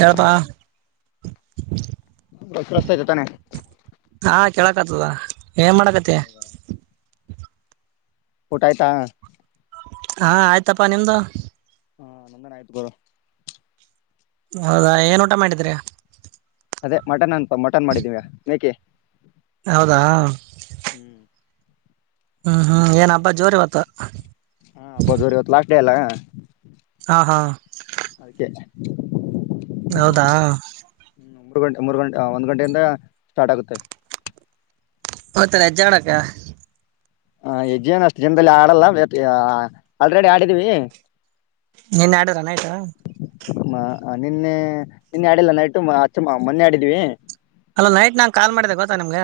ಎರತ ಹೇಳಪ್ಪಾ ಸ್ತಯತೆ ತಾನೆ ಹಾ ಕೇಳಕ್ ಆತದ ಏನ್ ಮಾಡಕತಿ ಊಟ ಆಯ್ತಾ ಹಾ ಆಯ್ತಪ್ಪಾ ನಿಮ್ದು ಹಾ ನ್ದನ್ ಆಯ್ತ್ ಗುರ ಹೌದಾ ಏನ್ ಊಟ ಮಾಡಿದ್ರ ಅದೇ ಮಟನ್ ಅನ್ಪ ಮಟನ್ ಮಾಡಿದೀವಿ ಮೇಕೆ ಹೌದಾ ಹ್ಮ್ ಹ್ಮ್ ಏನ್ ಹಬ್ಬಾ ಜೋರಿ ಇವತ್ತ ಹಾಬ್ಬದರಿ ಇವತ್ತು ಲಾಸ್ಟ್ ಡೇ ಅಲ್ಲಾ ಹಾ ಹಾ ಹೌದಾ ಹ್ಮ ಮೂರು ಗಂಟೆ ಮೂರು ಗಂಟೆ ಒಂದ್ ಗಂಟೆಯಿಂದ ಸ್ಟಾರ್ಟ್ ಆಗುತ್ತೆ ಹತ್ತ ಎಜಡಕಾ ಹ ಎಜಜವನ್ ಅಷ್ಟು ಜನದಲ್ಲಿ ಆಡಲ್ಲ ಆಲ್ರೆಡಿ ಆಡಿದೀವಿ ನೀನ್ ಆಡಾರನ್ ಆಯ್ತಾ ನಿನ್ನೆ ನಿನ್ನೆ ಆಡಿಲ್ಲ ನೈಟ್ ಅಚ್ಚಮ್ಮ ಮೊನ್ನೆ ಆಡಿದ್ವಿ ಅಲೋ ನೈಟ್ ನಾ ಕಾಲ್ ಮಾಡಿದೆ ಗೊತ್ತಾ ನಿಮ್ಗ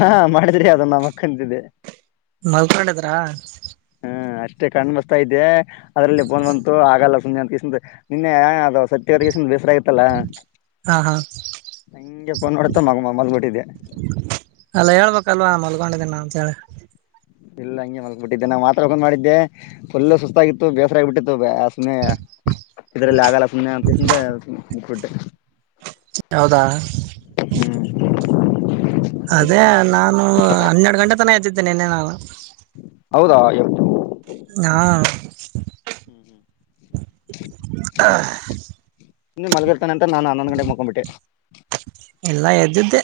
ಹಾ ಮಾಡಿದ್ರಿ ಅದ ನ ಮಕ್ಕಂತಿದ್ದೆ ಮಲ್ಕೊಂಡದ್ರ ಹ್ಮ ಅಷ್ಟೇ ಕಣು ಮುಚತಾ ಇದ್ದೆ ಅದ್ರಲ್ಲಿ ಫೋನ್ ಬಂತು ಆಗಲ್ಲ ಸುಮನೆ ಅಂತಸ ನಿನ್ನೆ ಅ ಸತ್ಯವರೆಗಸ ಬಸರ ಆತಲ್ಲ ಹಾ ಹಾ ಹಂಗೆಪ್ಪನ್ ನಡ್ತ ಮಗ ಮಾಮಲ್ ಬಿಟ್ಟಿದೆ ಅಲ್ಲಾ ಹೇಳ್ಬೇಕಲ್ವಾ ಮಲ್ಕೊಂಡಿದ್ದಿನ ಅಂತ ಹೇಳಿ ಇಲ್ಲ ಹಂಗೆ ಮಲಕ್ ಬಿಟ್ಟಿದ್ದೆ ನಾ್ ಮಾತ್ರ ಹಗೊಂಡ್ ಮಾಡಿದ್ದೆ ಫುಲ್ ಸುಸ್ತಾಗಿತ್ತು ಬೇಸರ ಆ ಬಿಟ್ಟಿತ್ತು ಬ ಸುಮ್ಮನೆ ಇದ್ರಲ್ಲಿ ಆಗಲ್ಲ ಸುಮ್ಮನೆ ಅ ಸು ಮುಕ್ಬಟ್ಟೆ ಹೌದಾ ಅದೇ ನಾನು ಹನ್ನೆರಡು ಗಂಟೆ ತನ ಹ್ದಿದ್ದೇನೆನ್ನೆ ನಾನು ಹೌದಾ ಹಟು ಹಾ ಸುಮ್ನೆ ಇ ಮಲಗಿರ್ತಾನೆ ಅಂತ ನಾನನ್ ಹನ್ನೊಂದ ಗಟೆಗೆ ಮುಕೊಂಬಿಟ್ಟೆ ಎಲ್ಲ ಎದ್ದ್ದೆ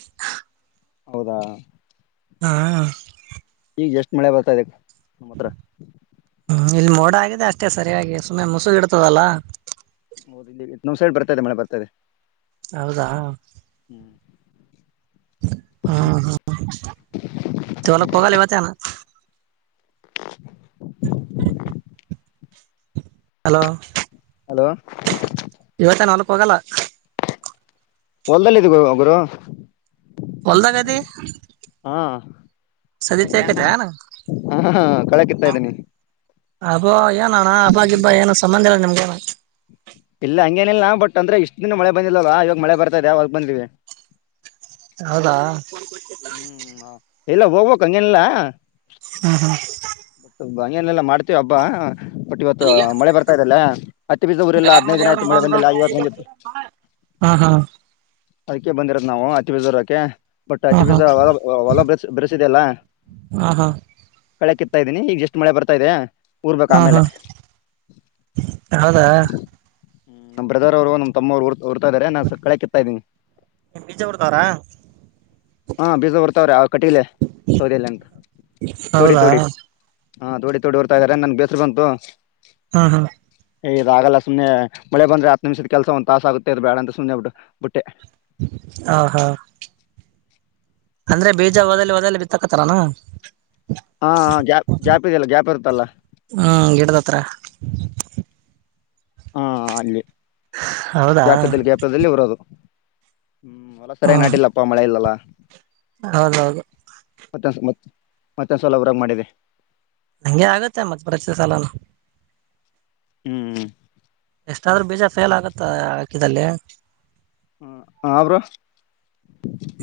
ಹೌದಾ ಹಾ ಈಗ ಎಷ್ಟು ಮಳೆ ಬರ್ತಾದೆ ನಮ್ಮ ಹತ್ರ ಹ್ಮ್ ಇಲ್ಲಿ ಮೋಡ ಆಗಿದೆ ಅಷ್ಟೇ ಸರಿಯಾಗಿ ಸುಮ್ಮನೆ ಮುಸುಗ ಇಡ್ತದಲ್ಲ ಹೌದ ನಮ್ ಸೈ ಬರ್ತದೆ ಮಳೆ ಬರ್ತದೆ ಹೌದಾ ಹ್ಮ್ ಹ್ಮ್ ಹ್ಮ್ ಹೊಲಕ್ ಹೋಗಲ್ಲ ಇವತ್ತೇನ [unintelligible] ಹಲೋ ಹಲೋ ಇವತ್ತ ನಾಲ್ಕ್ ಹೋಗಲ್ಲ ಹೊಲ್ಲಲಿದೆ ಗುರು ಒಬ್ರು ಹೊಲಗದಿ [inaudible] ಹಾ ಹಾ ಕಳೆ ಕಿತ್ತಾ ಇದ್ದೀನಿ ಅಬ್ಬೋ ಏನಣ್ಣ ಅಬ್ಗಿ ಇಬ್ಬಾ ಏನು ಸಂಬಂಧ ಇಲ್ಲ ನಿಮ್ಗೆನ ಇಲ್ಲ ಹಂಗೇನಿಲ್ಲಾ ಬಟ್ ಅಂದ್ರೆ ಇಷ್ಟ್ ದಿನ ಮಳೆ ಬಂದಲ್ವ ಇವಾಗ ಮಳೆ ಬರ್ತಾದೆ ಯಾವಾಗ ಬಂದ್ವಿ ಹೌದಾ ಎಲ್ಲ ಹೋಗ್ಬೇಕಕ್ ಹಂಗೇನಿಲ್ಲ ಹ್ಮ ಹಾ ಮನೆಯನೆಲ್ಲಾ ಮಾಡ್ತೇವಿ ಹಬ್ಬಾ. ಬಟ್ ಇವತ್ತು ಮಳೆ ಬರ್ತಾ ಇದದೆಲ್ಲ ಹತ್ತತ್ತು ಬೀಸದ ಊರಿಲ್ಲಾ ಹದಿನೈದು ದಿನ ಆಯ್ತು ಮಳೆ ಬಂದಿಲ್ಲ ಇವತ್ತು ಬಂದಿತ್ತು ಹಾ ಹಾ ಅದಕ್ಕೆ ಬಂದಿರೋತ್ ನಾವು ಹತ್ತ ಊರಕೆ ಹಾ ಹಾ ಹತ್ತಿ ಬೀಜ ಹಾ ಹೊಲ ಹೊಲ ಬೆರೆಸಿದೆಲ್ಲ ಕಳೆ ಕಿತ್ ಹೋಗ್ತಿದ್ದೀನಿ ಈಗ ಎಷ್ಟು ಮಳೆ ಬತಾಇದೆ ಊರ್ಬೇಕ ಹಾ ಹಾ ಹಾ ಆಮೇಲೆ ಹೌದಾ ಹ್ಮ್ ನಮ್ಮ ಬ್ರದರ್ ಅವ್ರು ನಮ್ಮವರುಊ ಉಊರ್ತ ಇದಾರೆ ನಾ ಸ್ವಲ್ಪ ಕಳೆದಿದ್ದೇನೆ ಇದೀನಿ ನೀಜ ಬಿಡ್ತಾರಾ. ಹ್ಮ್ಮ್ ಬೀಜ ಉರ್ತವ್ರ ಆ ಕಟ್ಟಿಗ್ಲೆ ಸೌದೇನ ತೋಡಿ ಹೌದಾ ತೋಡಿ. ಹಾ ತೋಡಿ ತೋಡಿ ಊರತವ್ರೇ ಇದ್ದಾರೆ ನನ್ಗೆ ಬೇಸರು ಬಂತು. ಹ್ಮ್ಮ್ ಹ್ಮ್ಮ್. ಇದಗಲ್ಲ ಸುಮ್ಮನೆ ಮಳೆ ಬಂದ್ರೆ ಹತ್ತು ನಿಮಷದ ಕೆಲಸ ಒಂದ ತಾಸ ಆಗುತ್ತೆ ಅದು ಬೇಡ ಅಂತ ಸುಮನೆ ಬಿಟ್ಟೆ ಬಿಟ್ಟೆ. ಹ್ಮ್ಮ್ ಹ್ಮ್ಮ್. ಅಂದ್ರೆ ಬೀಜ ಹೊದಲ್ಲಿ ಹೋದಲ್ಲಿ ಬಿತ್ತಾಕತೆರೆನು. ಹಾ ಗ್ಯಾಪ್ [unintelligible] ಗ್ಯಾಪ್ ಇದೆಯಲ್ಲ ಗ್ಯಾಪ್ ಇರುತ್ತಲ್ಲ ಹ್ಮ್ಮ್ ಗಿಡದ ಹತ್ತಿರ. ಹ್ಮ್ಮ್ ಅಲ್ಲಿ ಹೌದಾ ಗ್ಯಾಪ್ ಇದಲ್ಲಿ ಇದಲ್ಲೀ ಊರೋದು. ಹ್ಮ್ ಹೊಲ ಸರಿಯಾಗಿ ಹ್ಮ್ ನಾಟಿಲ್ಲ ಪಾ ಮಳೆ ಸರಿ ಇಲ್ಲಾ. ಹೌದೌದು. ಮತ್ತೊಂದ ಮ ಮತ್ತೊಂದ ಸವಲ ಹೊರಗೆ ಮಾಡಿದೆ. ಅಂಗೆ ಆಗತ್ತೆ ಮತ್ತ ಪ್ರತಿ ಸಲನ. ಹ್ಮ್ ಹ್ಮ್ಮ್. ಎಷ್ಟಾದ್ರೂ ಬೀಜ ಫೇಲ್ ಆಗುತ್ತೆ ಹಾಕಿದಲ್ಲಿ. ಹ್ಮ ಹಾ ಬ್ರೋ.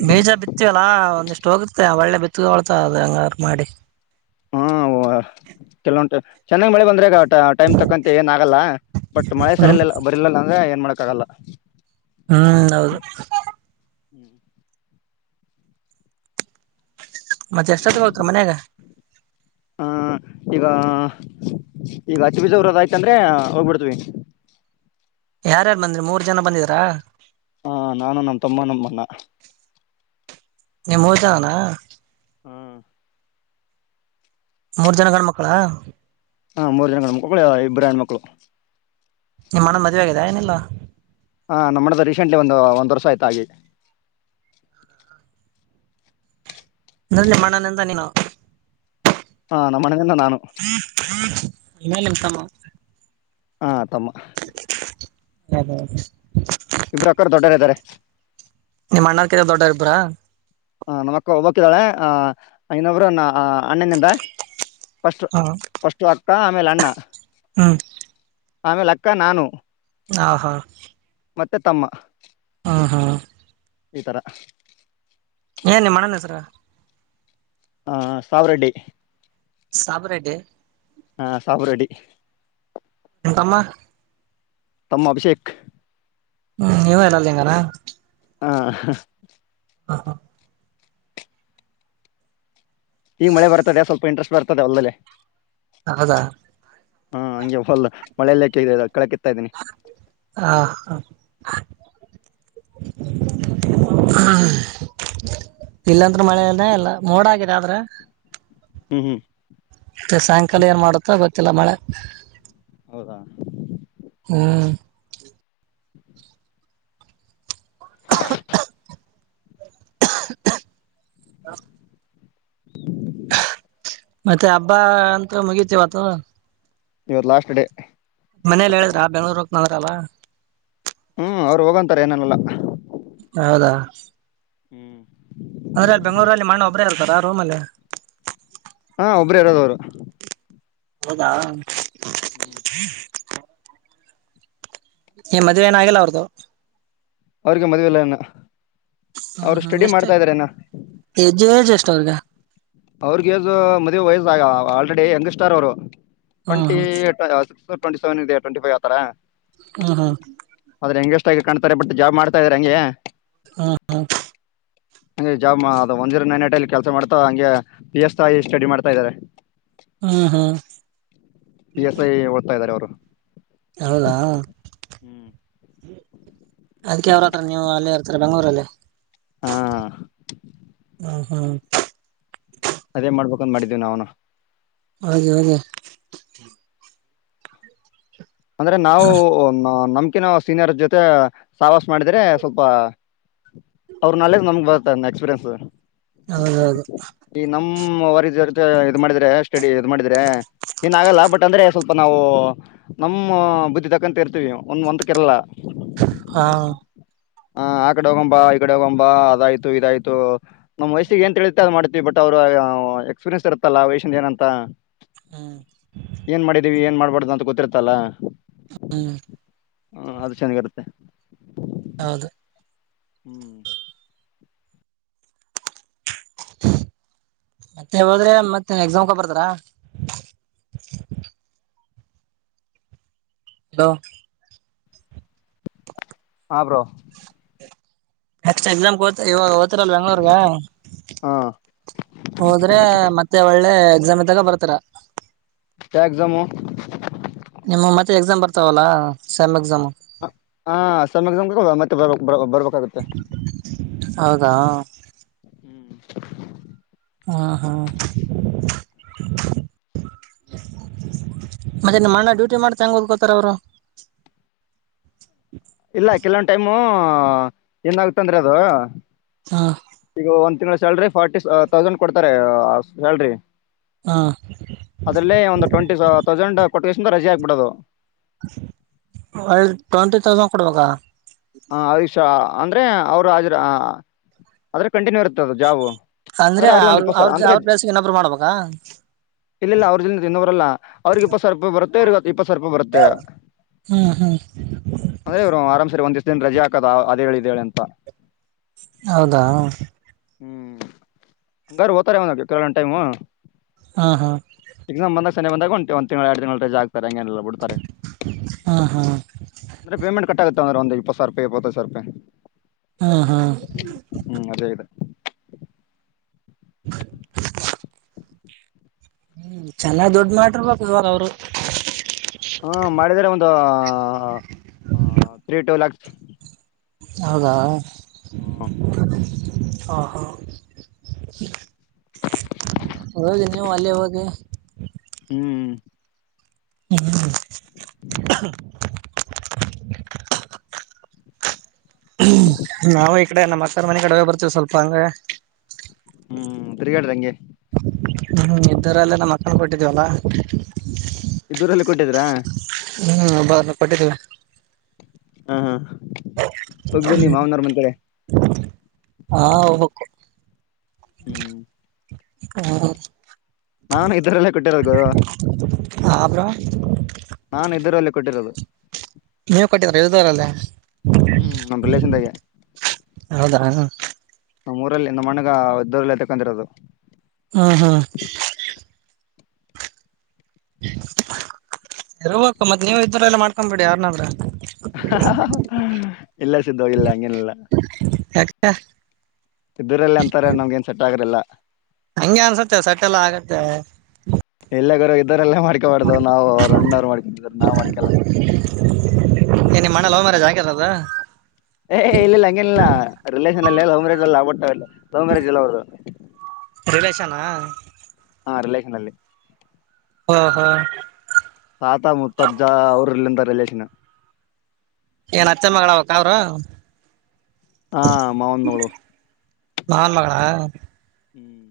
ಬೀಜ ಬಿತ್ತವಲ್ಲಾ ಒಂದಿಷ್ಟು ಹೋಗುತ್ತೆ ಒಳ್ಳೆ ಬಿತ್ತ ಹೊಳ್ತ ಅ ಹಂಗಾರ ಮಾಡಿ. ಹಾ ಕೆಲಂಟು ಚೆನ್ನಾಗ್ ಮಳಿ ಬಂದ್ರೆಗ. ಟೈಮ್ ತಕ್ಕಂತೆ ಏನ್ ಆಗಲ್ಲ ಬಟ್ ಮಳೆ ಹ್ಮ್ ಸರಿಲಿಲ್ಲ ಬರಿಲಲ್ಲ ಅಂದ್ರೆ ಏನ್ ಮಾಡಕ ಆಗಲ್ಲ. ಹ್ಮ್ ಹೌದು. ಹ್ಮ್. ಮತ್ತೆ ಎಷ್ಟೊತ್ತಿಗೆ ಹೋಗತ್ರ ಮನ್ಯಾಗ. ಹ್ಮ್ಮ್ ಈಗ ಈಗ ಹತಿ ಬೀಜ ಊರೋದು ಆಯ್ತ ಅಂದ್ರೆ ಹೋಗ್ಬಿಡ್ತವಿ. [inaudible] ಯಾರ ಯಾರು ಬಂದ್ರಿ ಮೂರ್ ಜನ ಬಂದಿದರಾ. ಹ ನಾನು ನಮ್ ತಮ್ಮ ನಮ್ಮಣ್ಣ ನಿವು ಮೂರು ಜನನ. ಹ್ಮ. ಮೂರ್ ಜನ ಗಂಡ ಮಕ್ಕಳ. ಹ್ಮ್ಮ್ ಮೂರು ಜನ ಗಂಡು ಮಕ್ಕಳು ಇಬರು ಹೆಣ್ಣು ಮಕ್ಕಳು. ನಿಮ್ಮ ಅಣ್ಣಾಗ ಮದುವೆ ಆಗಿದೆ ಏನಿಲ್ಲಾ. ಹ್ಮ್ಮ್ ನಮ್ಮ ಅಣ್ಣದು ರೀಸೆಂಟ್ಲಿ ಒಂದು ಒಂದ ವರ್ಷ ಆಯ್ತು ಹಾಗಿ. ಅಂದ್ರೆ ನಿಮ್ಮ ಅಣ್ಣ ನಿಂದೆ ನೀವು. ಹ್ಮ್ಮ್ ನಮ್ಮ ಅಣ್ಣ ನಿಂದೆ ನಾನು. [unintelligible] ಹ್ಮ್ಮ್ ತಮ್ಮ. [unintelligible] ಇಬರು ಅಕ್ಕರ ದೊಡ್ಡರ ಇದ್ದಾರೆ. ನಿಮ್ ಅಣ್ಣಾರ್ ಕಿಂತಾ ದೊಡ್ಡರಾ ಇಬರ. ಹ ನಮ್ಮಕ್ ಹಬಕಿದ್ದಾಳೆ ಆ ಇನ್ನೊಬ್ರು ಅಣ್ಣನಿಂದ ಫಸ್ಟ್ ಹ ಫಸ್ಟಟ್ ಅಕ್ಕ ಆಮೇಲೆ ಅಣನ್ನ ಹ್ಮ ಆಮೇಲೆ ಅಕ್ಕ ನಾನು ಹ ಹಾ ಮತ್ತೆ ತಮ್ಮ. ಹ್ಮ್ಮ್ ಹ್ಮ್ಮ್. ಈ ತರ. ಏ ನಿಮ್ಮಣ್ಣನ ಹೆಸರ. ಹ್ಮ್ಮ್ ಹ್ಮ್ಮ್ ಸಾವರೆಡ್ಡಿ. ಸಾಬರೆೆಡ್ಡಿ. ಹ್ಮ್ಮ್ ಸಾಬರೆಡ್ಡಿ. ನಿಮ್ಮ ತಮ್ಮ. ತಮ್ಮ ಅಭಿಷೇಕ್. ಹ್ಮ್ ನೀವ ಎಲ್ಲಂಗನ. ಹ್ಮ್ಮ್. ಹಾ ಹಾ ಈ ಮಳೆ ಬರ್ತದೆ ಸ್ವಲ್ಪ ಇಂಟ್ರೆಸ್ಟ್ ಬರ್ತದೆ ಒಲ್ಲಲ್ಲ ಹೌದಾ ಹಾ ಹಂಗೆ ಹೊಲ್ ಮಳೆಲ್ಲಕ್ಕ ಇದೆ ಕೆಳಕ ಇತ್ತಾ ಇದ್ದೀನಿ ಹಾ ಇಲ್ಲಂದ್ರ ಮಳೆನ ಎಲ್ಲ ಮೋಡ ಆಗಿದೆ ಆದ್ರ ಹ್ಮ್ ಹ್ಮ್ ಮತ್ತೆ ಸಾಯಂಕಾಲ ಏನ್ ಮಾಡುತ್ತ ಗೊತ್ತಿಲ್ಲ ಮಳೆ ಹೌದಾ ಹ್ಮ್ ಹ್ಮ [unintelligible] ಹ್ಮ ಮತ್ತೆ ಹಬ್ಬ ಅಂತ ಮುಗೀತಿವತ ಇವತ್ತು ಲಾಸ್ಟ್ ಡೇ ಮನೇಲಿ ಹೇಳಿದ್ರ ಬೆಂಗಳೂರ್ ಹೋಗನಂದ್ರಲ್ಲ ಹ್ಮ್ ಅವ್ರು ಹೋಗಂತಾರೆ ಏನನಲ್ಲಾ ಹೌದಾ ಹ್ಮ್ ಅದ್ರೆ ಅಲ್ಲಿ ಬೆಂಗಗಳೂರಲ್ಲಿ ಮಣ್ಣ ಒಬ್ರೇ ಇರ್ತಾರ ಆ ರೂಮಲ್ಲಿ ಹಾ ಒಬರು ಇರೋದವರು ಹೌದಾ ಏ ಮದ್ವೆ ಏನಾಗಿಲ್ಲ ಅವ್ರ್ದು ಅವ್ರಿಗೆ ಮದುವೆಲ್ಲ ಇನ್ನ ಹ ಅವ್ರು ಹ ಸ್ಟಡಿ ಎಷ್ಟು ಮಾಡ್ತಾ ಇದಾರೆ ಇನ್ನ ಹೆಜ್ಜ್ ಎಷ್ಟ ಷ್ಟರ್ಗ ಅವ್ರಗ ಮದುವೆ ವಯಸ್ಸಾಗ ಆಲ್ರೆಡಿ ಯಂಗ್ ಸ್ಟಾರ್ ಅವರು ಹ್ಮ್ ಟ್ವೆಂಟಿ ಟ್ವೆಂಟಿ ಸೆವೆನ್ ಇದೆ ಟ್ವೆಂಟಿ ಫೈವ್ ಆತರ ಹಾ ಹಾ ಹೆಂಗಗೆ ಎಸಗಿಿ ಕಾಣತಾರೆ ಬಟ್ ಜಾಬ್ ಮಾಡತಾ ಇದ್ರಾರೆ ಹಂಗೆ ಹ್ಮ ಹಾ ಹಗೆ ಜಾಬ್ ಅದು ಒನ್ ಜೀರೋ ನೈನ್ ಏಟ್ ಅಲ್ಲಿ ಕೆಲಸ ಮಾಡ್ತಾ ಹಂಗೆ ಪಿ ಎಸ್ ತಾಯಿ ಸ್ಟಡಿ ಮಾಡ್ತಾ ಇದಾರೆ ಹಾ ಹಾ ಪಿ ಎಸ್ ಐ ಓದ್ತಾ ಇದಾರೆ ಅವರು ಹೌದಾ ಹ್ಮ್ ಅದ್ಕ್ಕೆ ಅವ್ರತ್ರ ನೀವು ಅಲ್ಲೇ ಇರ್ತರ ಬೆಂಗಗಳೂರಲ್ಲಿೇ ಹಾ ಹ ಹಾ ಅದೇ ಮಾಡ್ಬೇಕಂತ ಮಾಡಿದ್ದೀವಿ ನ್ನ ಹೌದೆ ಹದೆ ಅಂದ್ರೆ ನಾವು ನಮ ಅ ನಾವು ಸೀನಿಯರ್ ಜೊತೆ ಸವಾಸ ಮಾಡಿದ್ರೆ ಸ್ವಲ್ಪ ಅವ್ರ ನಾಲೆಜ್ ನಮ ಎಕ್ಸ್ಪೀರಿಯನ್ಸ್ ಹೌದೌದು ಇ ಮಾಡಿದ್ರೆ ಸ್ಟಡಿ ಇದು ಮಾಡಿದ್ರೆ ಏನ್ ಆಗಲ್ಲ ಬಟ್ ಅಂದ್ರೆ ಸ್ವಲ್ಪ ನಾವು ನಮ್ಮ ಬುದ್ಧಿ ತಕ್ಕಂತ ಇರ್ತೀವಿ ಒಂದ ಒಂದ ಕೆರಳ ಹಾ ಹ ಆ ಕಡೆ ಹೋಗಂಬಾ ಈ ಕಡೆ ಹೋಗಂಬಾ ಅದಾಯ್ತು ಇದಾಯ್ತು ನಮ್ ವಯಸ್ಸಿಗೆ ಏನ್ಂತ ಹೇಳತಿ ಅ್ ಮಾಡ್ತತಿವಿ ಬಟ್ ಅವ್ ಅವ ಎಕ್ಸ್ಪೀರಿಯೆನ್ಸ್ ಇರುತ್ತಲ್ಲ ವೈಷನ್ ಏನಂತ ಹ್ಮ್ ಏನ್ ಮಾಡಿದೀವಿ ಏನ್ ಮಾಡ್ಬಾರ್ದು ಅಂತ ಗೊತ್ತಿರ್ತಲ್ಲ ಹ ಅದು ಚೆನ್ನಾಗಿರುತ್ತೆ ಹೌದು ಹ್ಮ್ ಮತ್ತೆ ಹೋದ್ರೆ ಮತ್ತೆ ಎಕ್ಸಾಮ್ಕ ಬರ್ತಾರ [inaudible] ಹಲೋ ಹ ಬ್ರೋ ಎಕ್ಸ್ಟ್ರಾ ಎಕ್ಸಾಮ ಕ ಇವಾಗ ಹೋತಿರಲ್ ಬೆಂಗ್ಳೂರ್ಗ ಹಾ ಹೋದ್ರೆ ಮತ್ತೆ ಒಳ್ಳೆ ಸಮಯ ತಾಗ ಬರ್ತಾರ ಎಟಕ್ ಜಮ್ಮು ನಿಮ್ಮ ಮತ್ತೆ ಎಕ್ಸಾಮ್ ಬರ್ತಾವಲ್ಲಾ ಸೆಮ್ ಎಕ್ಸಾಮ್ ಹ ಸಮ ಮತ್ತೆ ಬರ್ ಬರ್ಬೇಕಾಗತ್ತೆ ಹಾ ಹಾ ಹಾ ಮತ್ತೆ ನಿಮ್ಮಣ್ಣ ಡ್ಯೂಟಿ ಮಾಡ್ತಾಂಗ ಓದ್ಕೋತಾರ ಅವರು ಇಲ್ಲ ಕೆಲವೊಂದು ಟೈಮು ಏನ್ ಆಗತಂದ್ರೆ ಅದು ಹ್ಮ್ ಈಗ ಒಂದ್ ತಿಂಗಗಳ ಸ್ಯಾಲ್ರಿ ಫಾರ್ಟಿ ತೌಸಂಡ್ ಕೊಡ್ತಾರೆ ಸ್ಯಾಲ್ರಿ ಹ್ಮ್ ಅದರಲ್ಲೇ ಒಂದು ಟ್ವೆಂಟಿ ತೌಸಂಡ್ ಕೊಟ್ಟಷ್ಟಿಂದ ರಜೆ ಆಗ್ಬಿಡೋದು ಒಳ್ಳ ಟ್ವೆಂಟಿ ತೌಸಂಡ್ ಕೊಡ್ಬೇಕಾ ಹ ಆಯುಷ ಅಂದ್ರೆ ಅವರು ಹಾಜಿರ ಆದ್ರೆ ಕಂಟಿನ್ಯೂ ಇರುತ್ತ ಅಂದ್ರೆ ಅವ್ರ ಅವ್ರ ಅವ್ರ ಬ್ಲಸ್ಗೆ ಇನ್ನಬ್ರು ಮಾಡ್ಬೇಕಾ ಇಲ್ಲ ಇಿಲ್ಲ ಅವ್ರ ಜಿಂದ ತಿದವ್ರಲ್ಲಾ ಅವ್ರಗ್ ಇಪ್ಪತ್ ಸಾವಿರ ರೂಪಾಯಿ ಬರುತ್ತೆ ಅವ್ರಗ ಇಪ್ಪತ್ ಸಾವಿರ ರೂಪಾಯಿ ಬರುತ್ತೆ ಹ್ಮ್ ಹ್ಮ್ ಅಂದ್ರೆ ಇವರು ಆರಾಮ್ ಸರಿ ಒಂದ ದಿವಷ್ಟ ದಿನ ರಜೆ ಹಾಕೋದ ಅದೇಗಳಿದ್ದೇಳೆ ಅಂತ ಹೌದಾ ಹ್ಮ್ಂಗರು ಹತಾರೆ ಕೆೇಳಣಟೈಮ್ ಹಾ ಹಾ ಬಂದಾಗಂಟ ಒ ತಿ ಎರಡು ಜಾಗ ಡ್ರೆ ಹ್ಮ್ ಹ್ಮ್ ಹ್ಮ್ ಅಂದ್ರೆ ಪೇಮೆಂಟ್ ಕಂದ್ರೆ ಸರ್ಪೇ ಪತ ಸರ್ಪ ಹ್ಮ ಹಾ ಅದೇ ಇದೆ [unintelligible] ಹ್ಮ್ ಚೆನ್ನಾಗ್ ದುಡ್ ಮಾಡಿರ್ಬೇಕವ ಅವರು ಹ್ಮ ಮಾಡಿದ್ರೆ ಒಂದು ತ್ರೀ ಟೂ ಯಾಕ್ಸ್ ಹದ ಹ್ಞೂ ಹ ಹಾ ಹದ ನೀವು ಅಲ್ಲಿವಾಗಗೆ ಹ್ಮ್ ಹ್ಮ ನಾವು ಈ ಕಡೆ ನಮ್ಮ ಅಕ್ಕರ ಮನೆ ಕಡುವ ಬರ್ತೀವಿ ಸ್ವಲ್ಪ ಹಂಗಗೆ ಹ್ಮ್ ತಿರ್ಗಾಡ್ರಂಗೆ ಹ ಇದ್ದರಲ್ಲೆ ನಮ್ಮ ಮಕ್ಕಳ ಕೊಟ್ಟಿದ್ದೀವಲ್ಲ ದೂರಲ್ಲಿ ಕೊಟ್ಟಿದೀರಾ ಹ್ಮ್ ಬಲ್ಲ ಪಟ್ಟಿದ್ದಲ್ಲ ಹಾ ಹ ಪಗ ಬನ್ನಿ ಮಾವನ ಮಂದ ಕಡೆ ಹಾ ಹೋಗ್ಬೇಕು ಹ್ಮ್ ಹ್ಮ ನಾನು ಇದರಲ್ಲೇ ಕೊಟ್ಟಿರೋದು ಹ ಬ್ರೋ ನಾನು ಇದರಲ್ಲಿ ಕೊಟ್ಟಿರೋದು ನೀವು ಕಟ್ಟಿದಾರ ಇದಾರಲ್ಲ ಹ್ಮ್ ನಮ ರಿಲೇಷನ್ದಾಗೆ ಹೌದಾ ಹ ನಮ್ಮೂರಲ್ಲಿ ನಮ್ಮಣ್ಣಗ ಇದ್ದರಲ್ಲಿ ತಕ್ಕಂತಿರೋದು ಹಾ ಹಾ ಇರ್ಬೇಕು ಮತ್ ನೀವ ಇದ್ರ ಎಲ್ಲ ಮಾಡ್ಕೊಬಿಡಿ ಯಾರನಾದ್ರ ಇಲ್ಲ ಸಿದ್ಧವಾಗಿಲ್ಲ ಹಂಗೇನಿಲ್ಲ ಯಾಕೆ ಇದೂರಲ್ಲಿ ಅಂತಾರೆ ನಮ್ಗೆ ನ್ ಸೆಟ್ ಆಗರ್ಲ್ಲ ಹಂಗೆ ಅನ್ಸತ್ತೆ ಸಟ್ಟೆಲ್ಲಾ ಆಗತ್ತೆ ಎಲ್ಲಗಾರ ಇದರೆಲ್ಲ ಮಾಡ್ಕೊಬಾರ್ದ್ ನಾವು ಅವ್ರ ಅಣ್ಣ್ರು ಮಾಡ್ಕೊಂಡ ಇದ ನಾವ್ ಮಾಡ್ಕಲ್ಲ ಏನಮ್ಮ ಮಣ ಅವ ಮರ ಜಾಗೆರದ ಏ ಇಲ್ಲ ಹಂಗಿಲ್ಲ ರಿಲೇನ್ ಅಲ್ಲ ಹಮ್ರಲ್ಲ ಆಬಿಟ್ಟಲ್ಲ ಲವ್ ಮ್ಯಾರೇಜ್ ಇಲ್ಲ ಅವದು ಹ ಹ ರಿಲೇಟ್ ನಲ್ಲಿ ಹಾ ಹಾ ತಾತ ಮುತ್ತಜ್ಜ [unintelligible] ಏನ್ ಅತ್ತೆ ಮ್ಮಗಳ ಅವಕ್ಕ ಅವರು ಹಾ ಮಾವನ ಮಗಳು ಮಾವನ ಮಗಳ ಹ್ಮ್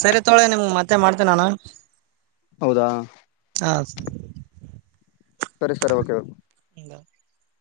ಸರಿ ತೋಳೆ ನಿಮ್ಗೆ ಮತ್ತೆ ಮಾಡ್ತೇನೆ ನಾನು ಹೌದಾ ಹ ಸರಿ ಸರಿ ಸರಿ ಓಕೆ [unintelligible]